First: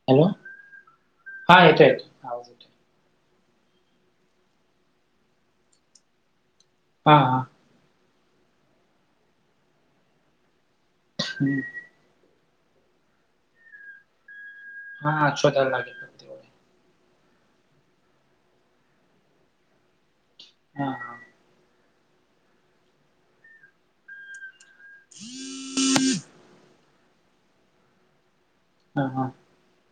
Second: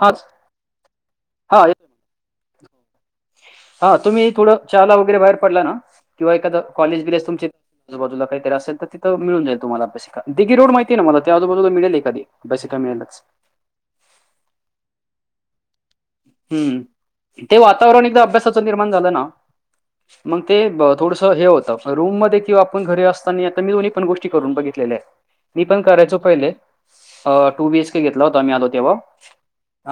हा hello sir हा हां ये येतो येतो आवाज येतो हा तुम्ही थोड चहाला वगैरे बाहेर पडला ना. किंवा एखाद कॉलेज हा बिलेज हा तुमच्या आजूबाजूला काहीतरी असेल तर तिथ मिळून जाईल तुम्हाला अभ्यासिका दिगी रोड माहित तेना मला ते हम्म. आजूबाजूला मिळेल एखादी अभ्यासिका मिळेलच. हां शोधायला लागेल. फक्त एवढे. हम्म ते वातावरण एकदा अभ्यासाच निर्माण झाल ना मग ते हा ब हा थोडस हे होत रूम मध्ये किंवा आपुण घरी असतानी आता मी दोन्ही पण गोष्टी करून बघितल्या. केलेल्या. मी पण करायचो पहिले अ टू बीएचके घेतला होता आम्ही आलो तेव्हा हा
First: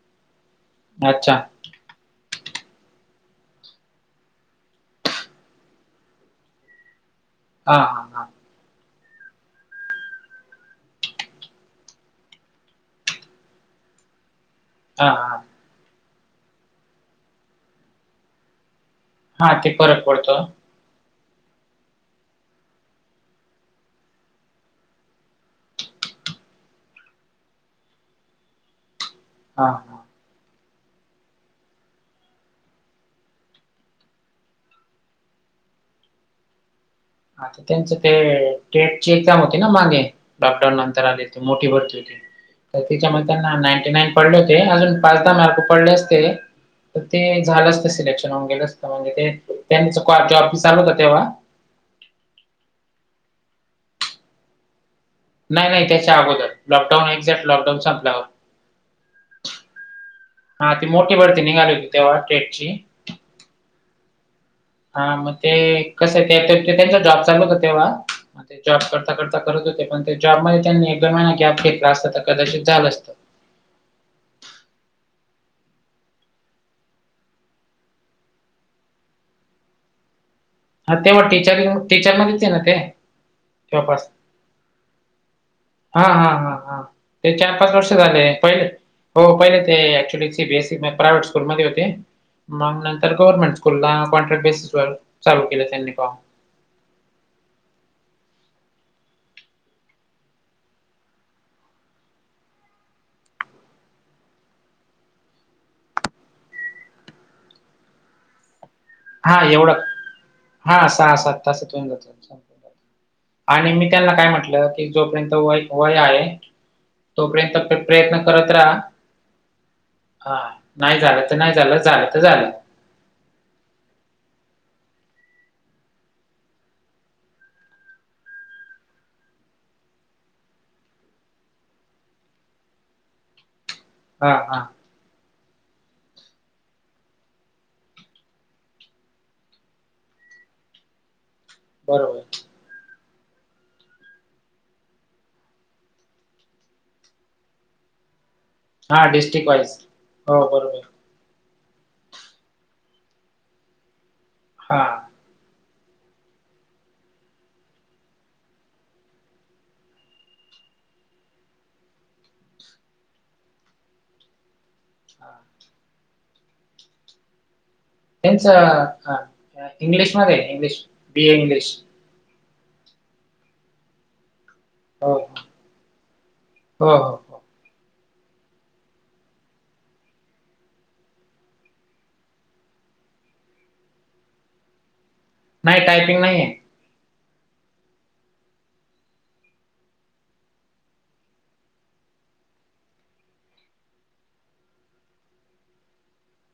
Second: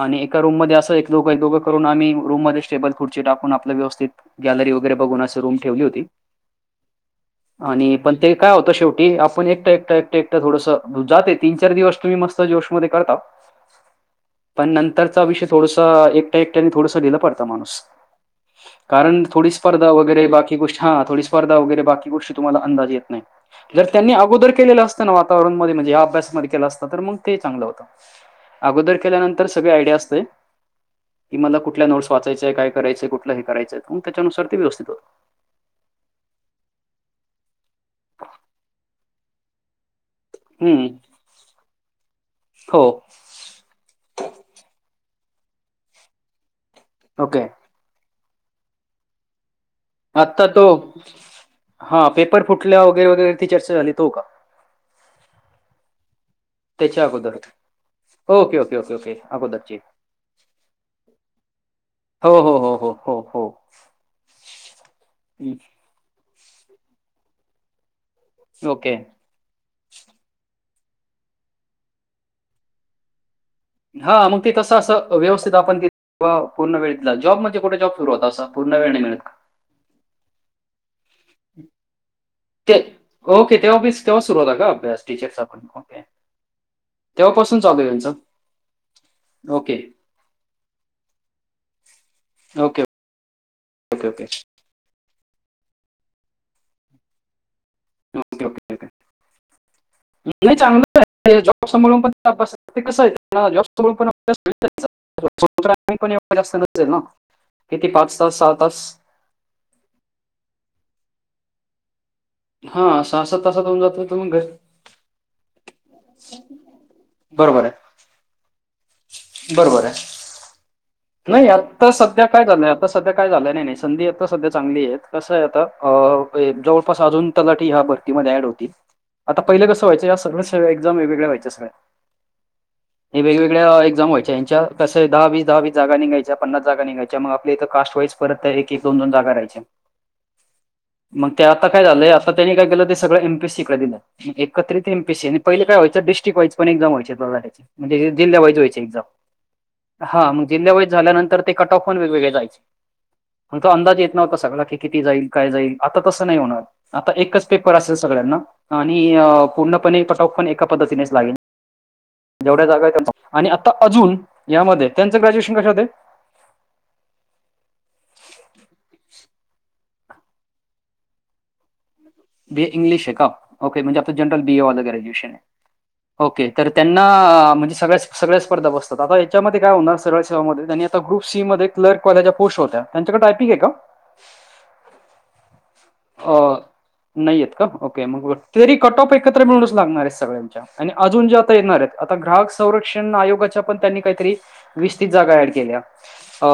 आणि एका रूम मध्ये अस हा एक दोघ अच्छा एक दोघ करून आम्ही रूम मध्ये टेबल खुर्ची टाकून आपल व्यवस्थित गॅलरी वगैरे बघून अस रूम ठेवली होती. [inaudible] आणि हा पण हा ते काय होत शेवटी आपण एकट एकट एकट एकट थोडस जाते तीन चार दिवस तुम्ही मस्त जोशमध्ये करताव. [inaudible] पण हा नंतरचा विषय हा थोडुसा एकट्या एकट्याने थोडस ढील्ल पडत माणूस. कारण थोडी हा ते स्पर्धा फरक वगैरे पडतो बाकी गोष्टी हां थोडी स्पर्धा वगैरे बाकी गोष्टी तुम्हाला अंदाज येत नाही. जर त्यांनी अगोदर केलेल असत ना वातावरणमध्ये म्हणजे या अभ्यासमध्ये केल असत तर मग ते चांगल होत. अगोदर केल्यानंतर हा सगळी आयडिया हा असते. की मला कुठल्या नोट्स वाचायच्या आहे काय करायचय कुठल हे करायचय मग त्याच्यानुसार ते व्यवस्थित होत. आता त्यांच ते टेटची एक्झाम होती ना मागे लॉकडाऊन हं. नंतर आली. ती मोठी भरती होती तर हो. त्याच्यामध्ये. त्यांना नाईंटी नाईन पडले होते अजून पाच दहा मार्क पडले असते तर ते ओके. झाल असत सिलेक्शन. राहून गेल म्हणजे ते त्यांच कॉ जॉब बी चालू होता तेव्हा. हा पेपर फुटल्या वगैरे वगैरे ती चर्चा झाली तो का? नाही नाही त्याच्या अगोदर. त्याच्या लॉकडाऊन अगोदर एक्झॅक्ट लॉकडाऊन संपल्यावर ओके ओके ओके ओके अगोदरची. हा ती मोठी भरती निघाली होती तेव्हा हो, टेटची. हो हो हो हो. हा मग ते हं, कसय ते त्यांचा त्यांचा जॉब चालू होता तेव्हा मग ते जॉब ओके. करता करता करत होते पण त्या जॉबमध्ये त्यांनी एक दोन महिने गॅप घेतला असता तर कदाचित झाल असत. हा मग ते तस अस व्यवस्थित आपण पूर्ण वळेतला जॉब म्हणजे कठे जॉब सुरू होता अस पूर्ण वेळ नाही मिळत. हां तेव्हा टीचर टीचरमध्येचय ना ते ओके तेव्हा ऑफिस तेव्हापास तेव्हा सुरू होता का अभ्यास टीचरचा पण. हां हां हां ते चार तेव्हापासून पाच चालू आहे वर्ष यांचं? झाले पहिले हो पहिले ओके, ते ऍक्च्युली सीबीएसई प्रायव्हेट स्कूलमध्ये होते मग ओके, नंतर गव्हर्मेंट स्कूलला ओके, ओके. कॉन्ट्रॅक्ट बेसिस वर. चालू केल त्यांनी काम. Okay, okay, okay. [inaudible] नाही चांगलंच आहे. जॉब समोरून पण [unintelligible] कस आहे जॉब समोर पण [unintelligible] [unintelligible] पण एवढं जास्त जास्त नसेल ना किती पाच-सहा सहा तास. हां एवढं हां सहा सात तासात होऊन जातं. हां सहा सात तासात आणि होऊन मी जातो त्यांना काय तुम्ही घर म्हटलं की जोपर्यंत वय वय आहे तोपर्यंत बरोबर आहे प्रयत्न करत राहा. बरोबर आहे. हां नाही झालं तर नाही झालं, आता झालं तर सध्या काय झालं. झालंय आता सध्या काय झालंय, नाही नाही संधी आता सध्या चांगली आहे कसं आहे आता अ जवळपास अजून तलाठी ह्या भर ती मध्ये ॲड होतील आता पहिले कसे व्हायचं या सरळ सेवा एक्झाम वेगवेगळ्या व्हायच्या सगळ्या. हे वेगवेगळ्या एक्झाम हां, व्हायच्या हां, यांच्या कस दहा वीस दहा वीस जागा निघायच्या पन्नास जागा निघायच्या मग आपल्या इथं कास्ट वाईज परत एक एक दोन दोन जागा राहायच्या. [inaudible] मग ते आता काय झालंय बरोबर. आता त्यांनी काय केलं ते सगळ एम पी एस सी कड दिल, एकत्रित एम पी एस सी नी पहिले काय व्हायचं डिस्ट्रिक्ट वाईज पण एक्झाम व्हायची तलाठी चे. म्हणजे हे जिल्हे वाईज व्हायचे एक्झाम हां, डिस्ट्रिक्ट वाईज. हां हो, मग जिल्हा बरोबर. वाईज झाल्यानंतर ते कट ऑफ पण वेगवेगळे जायचे मग तो अंदाज येत नव्हता सगळा कि हां, किती जाईल. काय जाईल आता तसं नाही होणार आता एकच पेपर असेल सगळ्यांना. आणि पूर्णपणे कट ऑफ पण एका पद्धतीनेच लागेल. जेवढ्या जागा आहेत त्या कन्फर्म, आणि यामध्ये त्यांचं हां. ग्रॅज्युएशन कशात आहे? त्यांच इंग्लिश मध्ये आहे English B A English. B A English आहे का ओके म्हणजे आता जनरल बी ए वाले. हो, हो, ग्रॅज्युएशन आहे ओके तर हो, त्यांना हो, हो. म्हणजे सगळ्याच सगळ्या स्पर्धा बसतात आता याच्यामध्ये काय होणार सरळ सेवामध्ये त्यांनी आता ग्रुप सी मध्ये क्लर्क वाल्याच्या पोस्ट होत्या त्यांच्याकडे टायपिंग आहे का? [inaudible] [inaudible] नाही टायपिंग नाहीये. नाहीे आहेत का ओके मग तरी कट ऑफ एकत्र मिळूनच लागणार आहेत सगळ्यांच्या. आणि अजून जे आता येणार आहेत आता ग्राहक संरक्षण आयोगाच्या पण त्यांनी काहीतरी वीस तीस जागा ॲड केल्या अ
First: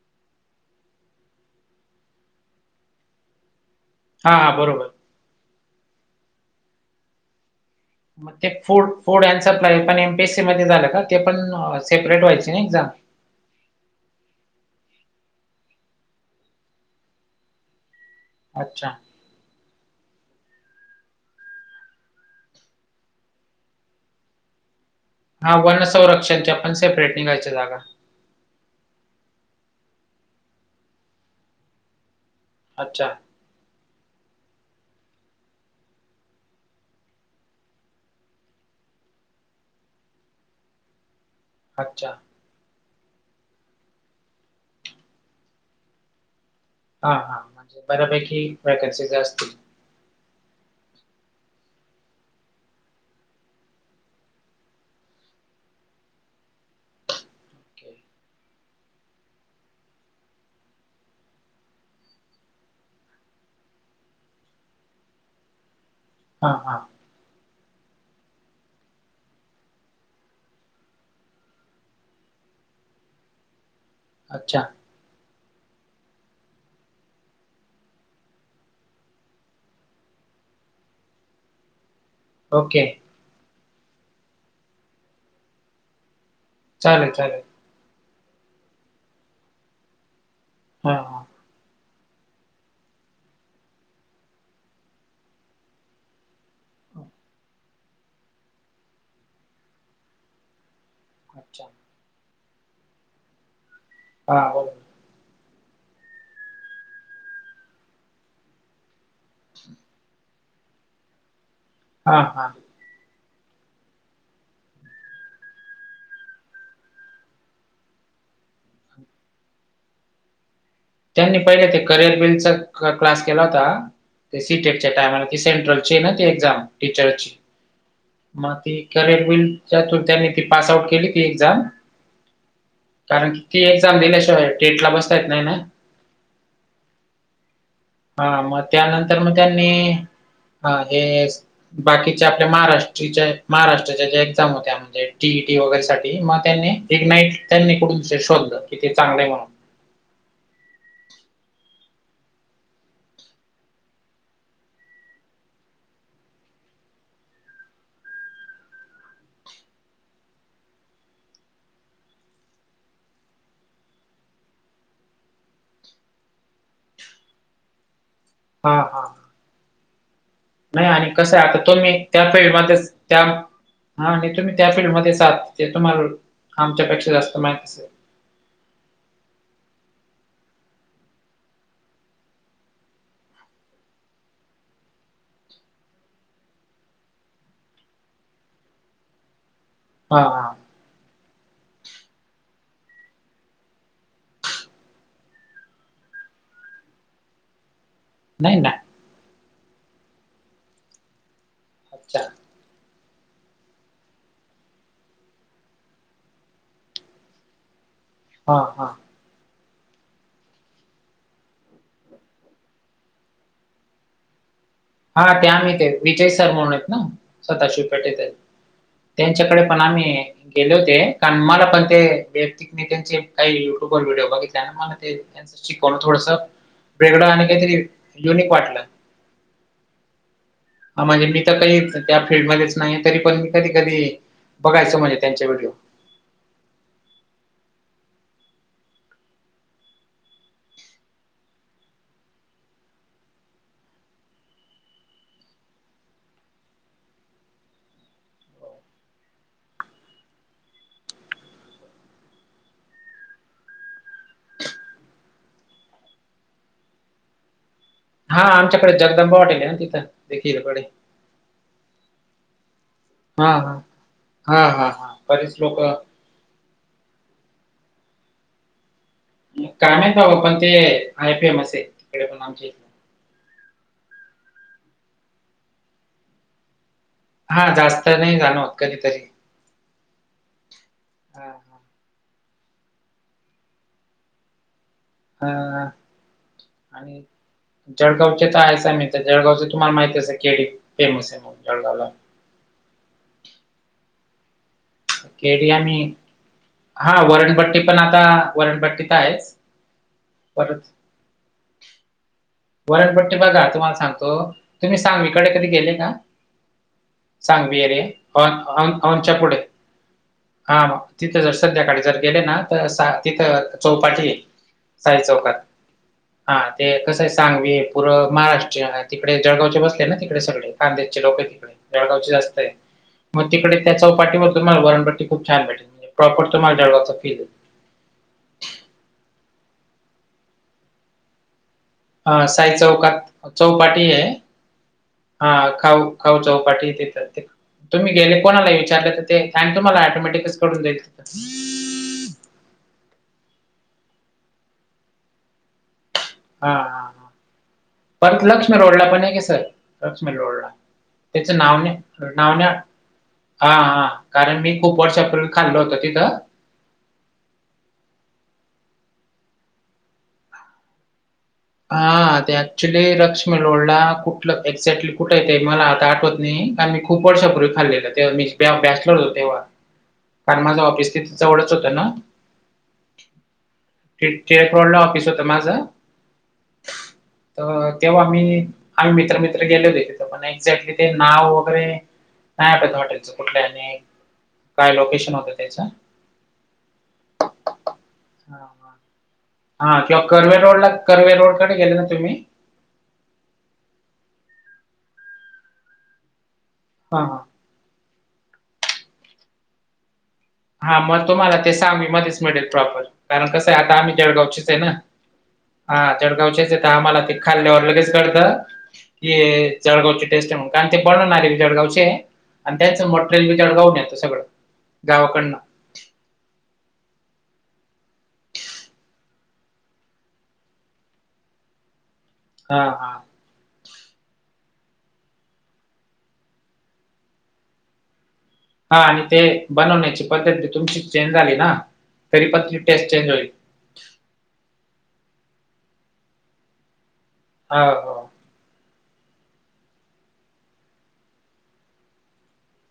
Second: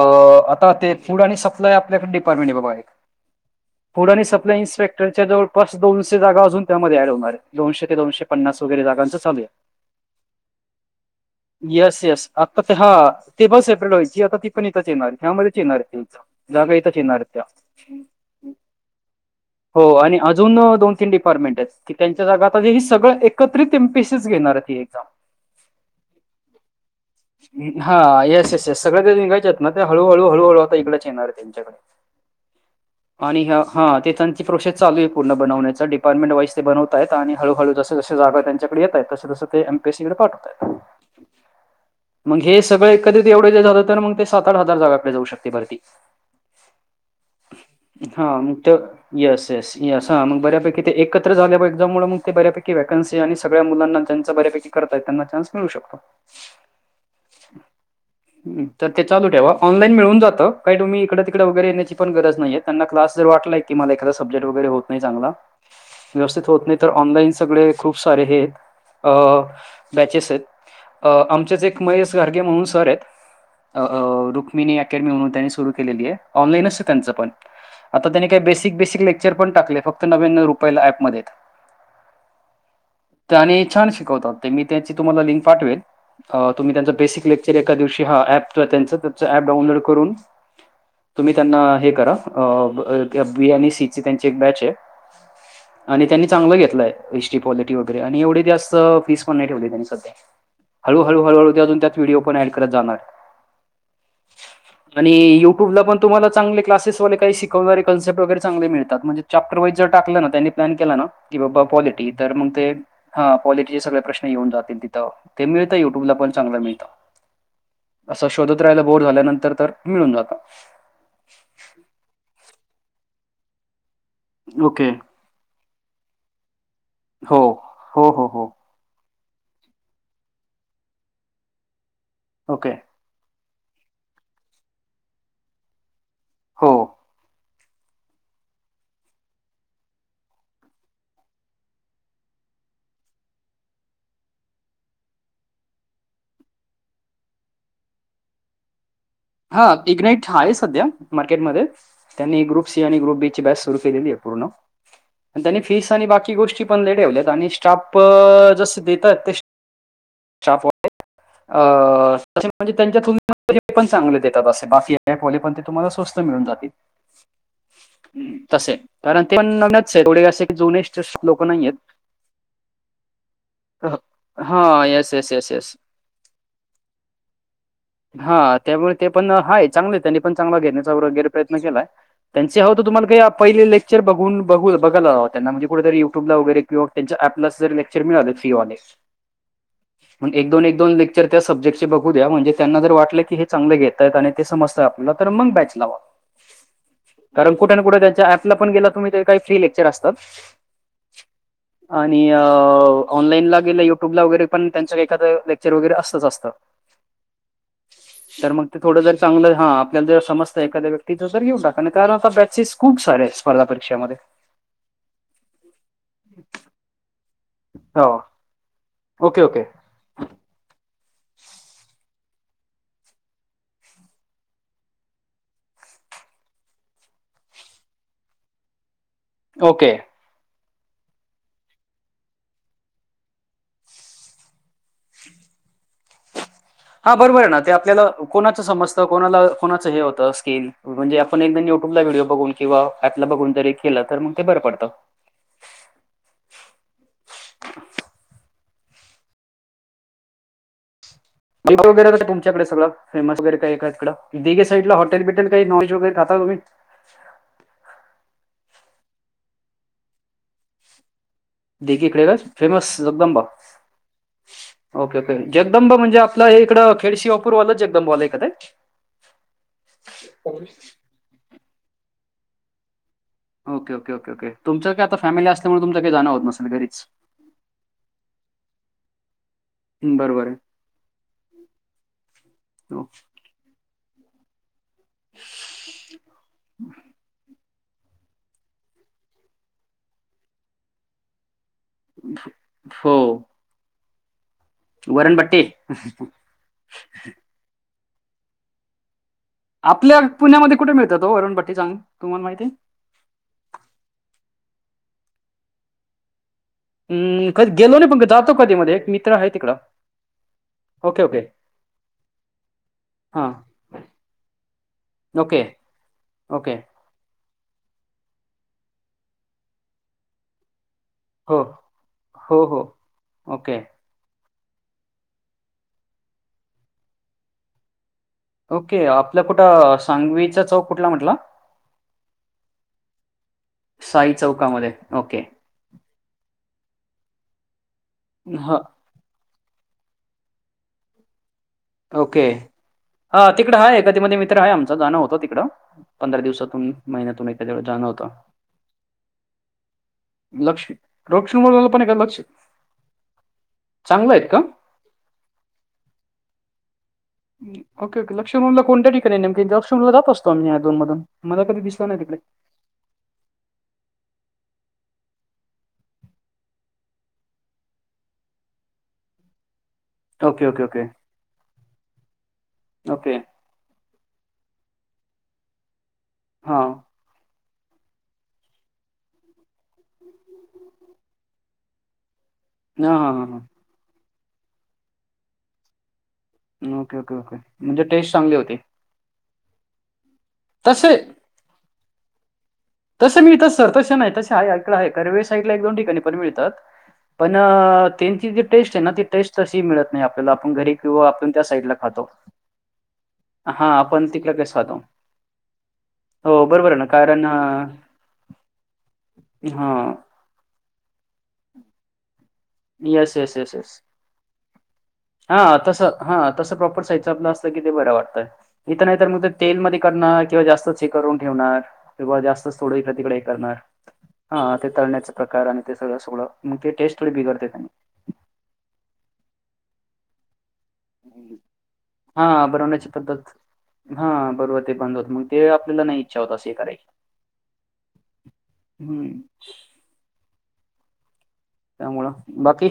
आता ते फूड आणि सप्लाय आपल्याकडे डिपार्टमेंट आहे बघा एक [inaudible] फूड आणि हां, सप्लाय बरोबर. इन्स्पेक्टरच्या जवळपास दोनशे जागा अजून त्यामध्ये ॲड होणार आहेत. दोनशे ते दोनशे मग ते पन्नास वगैरे फूड जागांच फूड चालू अँड आहे. सप्लाय पण एम-पी-एस-सीमध्ये झालं का? ते पण अ, येस सेपरेट येस व्हायची ना आता ते एक्झाम? हां ते पण सेपरेट व्हायची आता ती पण इथेच येणार, ह्यामध्येच येणार आहेत ती जागा इथंच येणार त्या. अच्छा! हो आणि अजून दोन-तीन डिपार्टमेंट आहेत. की त्यांच्या जागा आता ही सगळं एकत्रित एम पी एस सी च घेणार ती एक्झाम. हां वन संरक्षणच्या पण सेप्रेट निघायच्या जागा. हां येस येस. येस सगळ ते निघायच्या आहेत ना ते हळूहळू हळूहळू आता इकडच येणार आहे त्यांच्याकडे. अच्छा! आणि ह्या हां ते त्यांची प्रोसेस चालू आहे. पूर्ण बवण्याचा डिपार्टमेंट वाईज ते बनवता आहेत आणि हळूहळू ज जागा त्यांच्याडे येत आहेत तसं तसं ते एम पी सी जेड पाठव अच्छा. मग हे सगळं एकत्रित एवढे जे झालं तर मग ते सात आठ हजार जागाकडे जाऊ शकते भरती. हा हा म्हणजे बऱ्यापैकी वॅकन्सीस असतील. नी असा मग बऱ्यापैकी ते एकत्र झाल्या एक्झाममुळे मग ते बऱ्यापैकी वॅकन्सी आणि सगळ्या मुलांना त्यांच्या बऱ्यापैकी करताय त्यांना चान्स मिळू शकतो. [inaudible] ओके. [unintelligible] हम्म तर ते लू ठेवा ऑनलाईन मिळून जातं काही तुम्ही इकडं तिकडे वगैरे येण्याची पण गरज नाहीय. त्यांना क्लास जर वाटलाय की मला एखादा सबजेक् ट वगैरे होत नाही चांगला व्यवस्थित हा होत नाही हा तर ऑनलाईन सगळे खूप सारे हे अ बॅचेस आहेत. अ आमचेच एक महेश घारगे म्हणून सर आहेत अ अ अच्छा रुक्मिणी ऍकॅडमी म्हणून त्याने सुरू केलेली आहे ऑनलाईनच आहे त्यांचा पण आता त्याने काय बेसिक बेसिक लेक चर पण टकले फक्त नव्याण्णव रुपयाला ऐप मध्येत. ओके. त्या आणि छान शिकवतात ते मी त्याची तुम्हाला लिंक पाठवेल अ तुम्ही त्यांच चालेल बेसिक चालेल लेक्चर एका दिवशी हा ऍप त्यांच त्याचा डाउनलोड करून हां. तुम्ही त्यांना हे करा अ ब अ ते बी आणि सी ची त्यांची एक बॅच आहे आणि त्यांनी चांगलं घेतलंय एस टी पॉलिटी वगैरे आणि एवढी जास्त फीस पण नाही ठेवली त्यांनी स ह हळूहळू हळूहळू अजून त्यात व्हिडिओ पण ऍड करत जाणार. आ हो. आणि युट्यूबला पण तुम्हाला चांगले क्लासेसवाले काही शिकवणारे कन्सेप्ट वगैरे चांगले मिळ तात म्हणजे चॅप्टर वाईज जर टाकलं ना त्यांनी प्लॅन केला ना की बा पॉलिटी हा तर हा मंग ते हा पॉलिटीचे सगळे प्रश्न येऊन जातील तिथं ते मिळतं युट्यूबला पण चांगलं मिळतं. असं शोधत राहायला बोर झाल्यानंतर तर मिळून जातं. त्यांनी पहिले ते करिअर बिल चा का क्लास केला होता ते सी टेक ओके च्या टाइमाला ते सेंट्रल ची आहे ना ती एक्झाम टीचरची हो हो हो हो म ती करिअर बिल च्या त्यातून त्यांनी ती पास आउट केली ती एक्झाम. ओके. कारण की ती एक्झाम दिल्याशिवाय टेंट ला बसता येत नाय ना. हो. हा मग त्यानंतर मग त्यांनी हा हेस बाकीच्या आपल्या महाराष्टीच्या महाराष्ट्राच्या ज्या एक्झाम होत्या म्हणजे टी ई टी वगैरे साठी म त्यांनी इगनाईट त्यांनी कडूनचे शोधलं की ते चांगलं आहे म्हणून. हा इग नाइट आहे सध्या मार्केटमध्ये. त्यांनी ग्रुप सी आणि ग्रुप बी ची बॅच सुरु केलेली आहे पूर्ण. आणि त्यांनी फीस आणि बाकी गोष्टी पण ले ठेवल्यात आणि स्टाफ जसं देतात ते [unintelligible] [unintelligible] चांगले देतात असे बाकी ऐप वाले पण ते तुम्हाला स्वस्त मिळून जातील. तसे कारण ते पण नवीनच आहे थोडे अशे नाहीं आणि कसं आहे आंता तो मी त्यांपळी मं त्यां हां आणि तुम्हीं हा त्यां फील्ड येस मध्येचं येस आहांत येस येस ते तुम्हांला आमच्यांपेक्षा जास्तं माहीती असेल हां त्यामुळें ते पणं हांय चांगले त्यांनी पणं चांगला घेण्यांचा वगैरें प्रयत्नं केलांय त्यांचे अहो तरं तुम्हांला कांहीं पहिले लेक्चर बघूंन ब बघां त्यांना म्हणे कुठेतरी युट्यूब लां वगैरें किंवा त्यांच्या ऍपला जे लेक्चर्स मिळालं फीवाले [unintelligible] मगं एक हा दोन एक दोन लेक्चर त्यां सब्जेक्टचे बघूं द्या म्हणजे त्यांना जरं वाटलं की हे चांगला घेतायेतं आणि ते समजतं आपणं तरं मगं बॅच लावां कारणं कुठे कुठे त्यां ऍपला नाही ना पणं गेलां तुम्हीं कांहीं फ्री लेक्चर्स असतं अच्छा आणि ऑनलाईनलां गेलं युट्यूंब लां वगैरें पणं त्यांचं एखादं लेक्चर वगैरें असतंच असतं तरं हा मगं ते हा थोडं जरी चांगलं हा आपल्याला ज समस्त एखांद्या्यक्तीचं तरं घेऊन टाकां कारणं आंता बॅचेस खूंप सारे स्पर्धा परीक्षांमध्ये हां त्यां आम ते विजय सरं म्हणूंन आहेतं नां स्वंतः हो शिपेटेत ओके ओके त्यांच्याकडे पणं गेले होते कां मलां पणं ते व त्यांचे कांहीं युट्यूंबर व्हिडिओ बघितल्या मलां त्यांच शिकवणं थोडसं वेगळं आणि कांहीं तरी युनिक वाटलं ओके हां म्हणजे मी तरं नाहींये त्यां फील्ड मध्येचं नाही तरी पणं मी कधीं कधीं बघायचं म्हणजे त्यांचे व्हिडिओ हां बरोबर आहे नां ते आपल्यांला कोणाचं समजतं कोणांला कोणाचं हे होतं स्किन म्हणजे आपणं एकदां युट्यूंबला व्हिडिओ बघूंन किंवा आपला बघूंन जरी केलं तरं मगं ते बरं पडतं वंट वगैरें कां तुच्याकडे सगं फेमस वगैरें कां इकडेगेईला हॉटेल बिटलं कांहीं नं वगैरें खांतात तुम्हीं हां आमच्याकडे जगदंबा हॉटेल आहे नां तिथं देखीलकडे देखीकडे कां फेमस जगदंबा हा हा हा हा हा ओके ओके बरेच लोक जगदंबा म्हणजे आपलं हे इकडं खेडसिवापूरवालंच एकदंम वालां क ते मगं कायंम आहे बाबां पणं ते आयफी एमस आहे तिकडे पणं आमचे ओके ओके ओेओके तुमच्या कां आंता फॅमिली असल्यांमुळे तुमचं कांहीं जाणं होतं नसेल घरीचं हां जास्तं नाहीं जाणंवतं कधींतरी बरोबर आहे. हां हो हां आणि जळगांवचे तरं आहे मी तरं जळगांवचे तुम्हांला माहित असं केरी फेमस आहे मगं जळगांवला हो वरणबट्टी. केडयां हां वरणंपट्टी पणं आंता वरणंपट्टी तरं आहेचं आपल्या पुण्यांमध्ये कुठे मिळतांत तं अरुंण भट्टी सांग तुम्हांला माहिती आहे. वरणंपट्टी बघां तुम्हांला सांगतो तुम्हीं सांग इकडे कधीं गेले कां अं, कधी गेलो सांगवीरे नाही पण जातो अं कधीमध्ये. एक मित्र नच्यां आहे पुढे तिकडं. हां मगं ओके, तिथं ओके. जरं संध्याकाळी जरं गेले नां तरं हां. तिथं चौपाटी साई चौकांत ओके, हां ओके. ते कसं आहे सांगवे पुरं महाराष्ट्र तिकडे जळगांवचे बसले नां तिकडे सगळें कांद्याचे लोकं आहे हो, तिकडे जळगांवचे हो, जास्तं आहे हो. मगं ओके, तिकडे त्यां चौपाठीवर तुम्हांला वरणंपट्ट खूंप छांन भेण प्रॉपर तुमाला जळगांवचा फील ओके आपलं कुठं सांगवीचा चौक कुठलां म्हंटला हां साई चौकांत चौपाटी आहे साई चौकामध्ये. ओके. हां खाऊं हो. चौपाटीत येतात ते. तुम्ही गेले कोणाला हां, विचारले ते. टाइम तुम्हाला ऑटोमॅटिकच कळून जाईल तिथ. ओके. हा. तिकडं आहे कधी मधे मित्र आहे आमचा. जाणं होतं तिकडं. हा. दिवसातून, हा. हा. महिन्यातून एखाद्या वेळेस जाणं होतं. परत लक्ष्मी रोडला पण आहे क सर लक्ष्मी रोडला. लक्ष्मी त्याच नाव दक्षिणमूळला नाही, पण आहे का लक्ष नाव नाही. हा. हा. हा चांगलं आहेत का कारण मी- खूप वर्षापूर्वी खाल्लं होत तिथं. Okay okay. लक्षुमणला कोण्यत्या ठिकाणी? नेमकी लक्षुमणला जात असतो आम्ही या अधून मधून. मला कधी दिसला नाही तिकडे हा. त्या- ॲक्चुली लक्ष्मी रोडला कुठलं एक्झॅक्टली कुठं ये, ते मला आता आठवत नाही. कारण मी खूप वर्षापूर्वी खाल्लेलंय. [unintelligible] मी बॅचलर होतो तेव्हा. कारण ओके माझ ओके ओके ऑफिस तिथ जवळच होतं ना. ओके [unintelligible] रोड ला ऑफिस होतं माझ. हा. त तेव्हा मी - आम्ही मित्र मित्र गेलेलोय तिथं. पण एक्झॅक्टली ते नाव वगैरे- नाही आठवत हां हॉटेलचं हां कुठल्या आणि काय लोकेशन होतं त्याच. ओके. ओके. ओके. म्हणजे टेस्ट चांगली होती. हां. किंवा कर्वे रोड ला तसे कर्वे रोडकडे गेले ना तुम्ही? तसं मिळतात सर. तसें नाही तसे आहे ऐकलं आहे. कर्वे साईडला एक दोन ठिकाणी पण मिळतात. हा. हां. पण त्यांची जी टेस्ट आहे ना? ती टेस्ट तशी मिळत नाही आप - हां. म तुम्हाला ते सांगवी मध्येच मिळेल प्रॉपर. कारण कसं आहे हां आता आम्ही आपण तिकडे जळगावचेच कसं ए ना? खातो हा. हो जळगावचेच ए तर बरोबर आहे ना आम्हाला ते कारण खाल्ल्यावर लगेच- त कळत हां जळगावची टेस्ट आहे म्हणून. कारण ते बनवणारे जळगावचेए. आणि त्याचं yes material yes B yes yes जळगावहून येतं सगळं. गावाकडनं हा तस. हा तस प्रॉपर साईजच आपलं असल कि ते बरं वाटत. इथ नाही तर मग तेलमध्ये करणार किंवा जास्त च हे करून ठेवणार. की बुवा जास्तच हां, सोड का हां. तिकडे हे करणार. हा. ते तळण्याच प्रकार आणि ते सगळं [unintelligible] ते टेस्टच बिघडते त्यानी. हा आणि ते बनवण्याची पद्धत बी तुमची चेंज झाली ना? तरी पण हा ती टेस्ट बनवण्याची चेंज होईल. पद्धत हा. बरोबर ते बंद होत. मग ते आपल्याला नाही इच्छा होत अस हे करायची. हां. हम्म. त्यामुळं. बाकी.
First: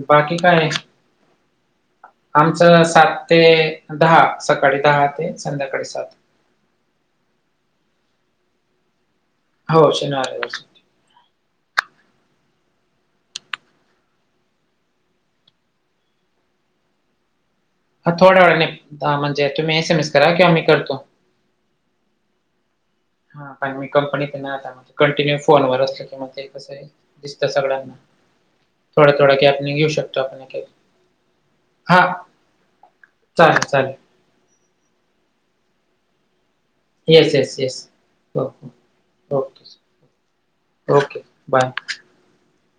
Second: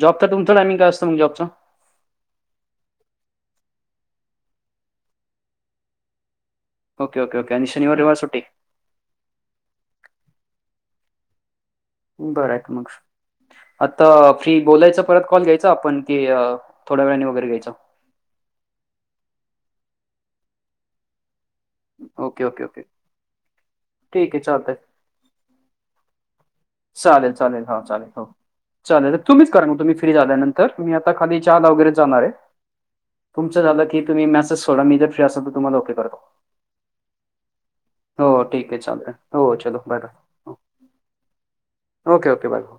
जॉबचा तुमच टायमिंग काय असत मग जॉबच? आमचं सात ते दहा. सकाळी दहा ते संध्याकाळी सात. Okay okay okay. आणि शनिवार, रविवार सुट्टी? हो. शनिवार, रविवार सुट्टी. बरंय की मग. आत्ता फ्री, बोलायचं परत कॉल घ्यायचा आपण? कि थोड्या वेळाने वगैरे घ्यायचा? हा. थोड्या वेळाने. दहा म्हणजे एस एम एस करा किंवा मी करतो. ओके. ओके. ओके. हा. पण मी कंपनीत ठीक ए आहे ना चालतंय. आता? म कंटिन्यू फोनवरच असल की मग ते. कसं आहे चालेल. दिसतं चालेल. हा. सगळ्यांना. चालेल हो. थोडा, चालेल. तर थोडा तुम्हीच करा ना. गॅपने घेऊ तुम्हीच फ्री शकतो आपण एक-एक. झाल्यानंतर. मी आता खाली चहाला वगैरे हां, जाणारे. चालेल, तुमचं झालं चालेल. की तुम्ही मेसेज सोडा. मी जर फ्री असेल तर तुम्हाला ओके करतो. Yes, yes, yes. हो ठीके चालेल. हो ओके, चलो bye bye. Okay bye. Okay okay bye म.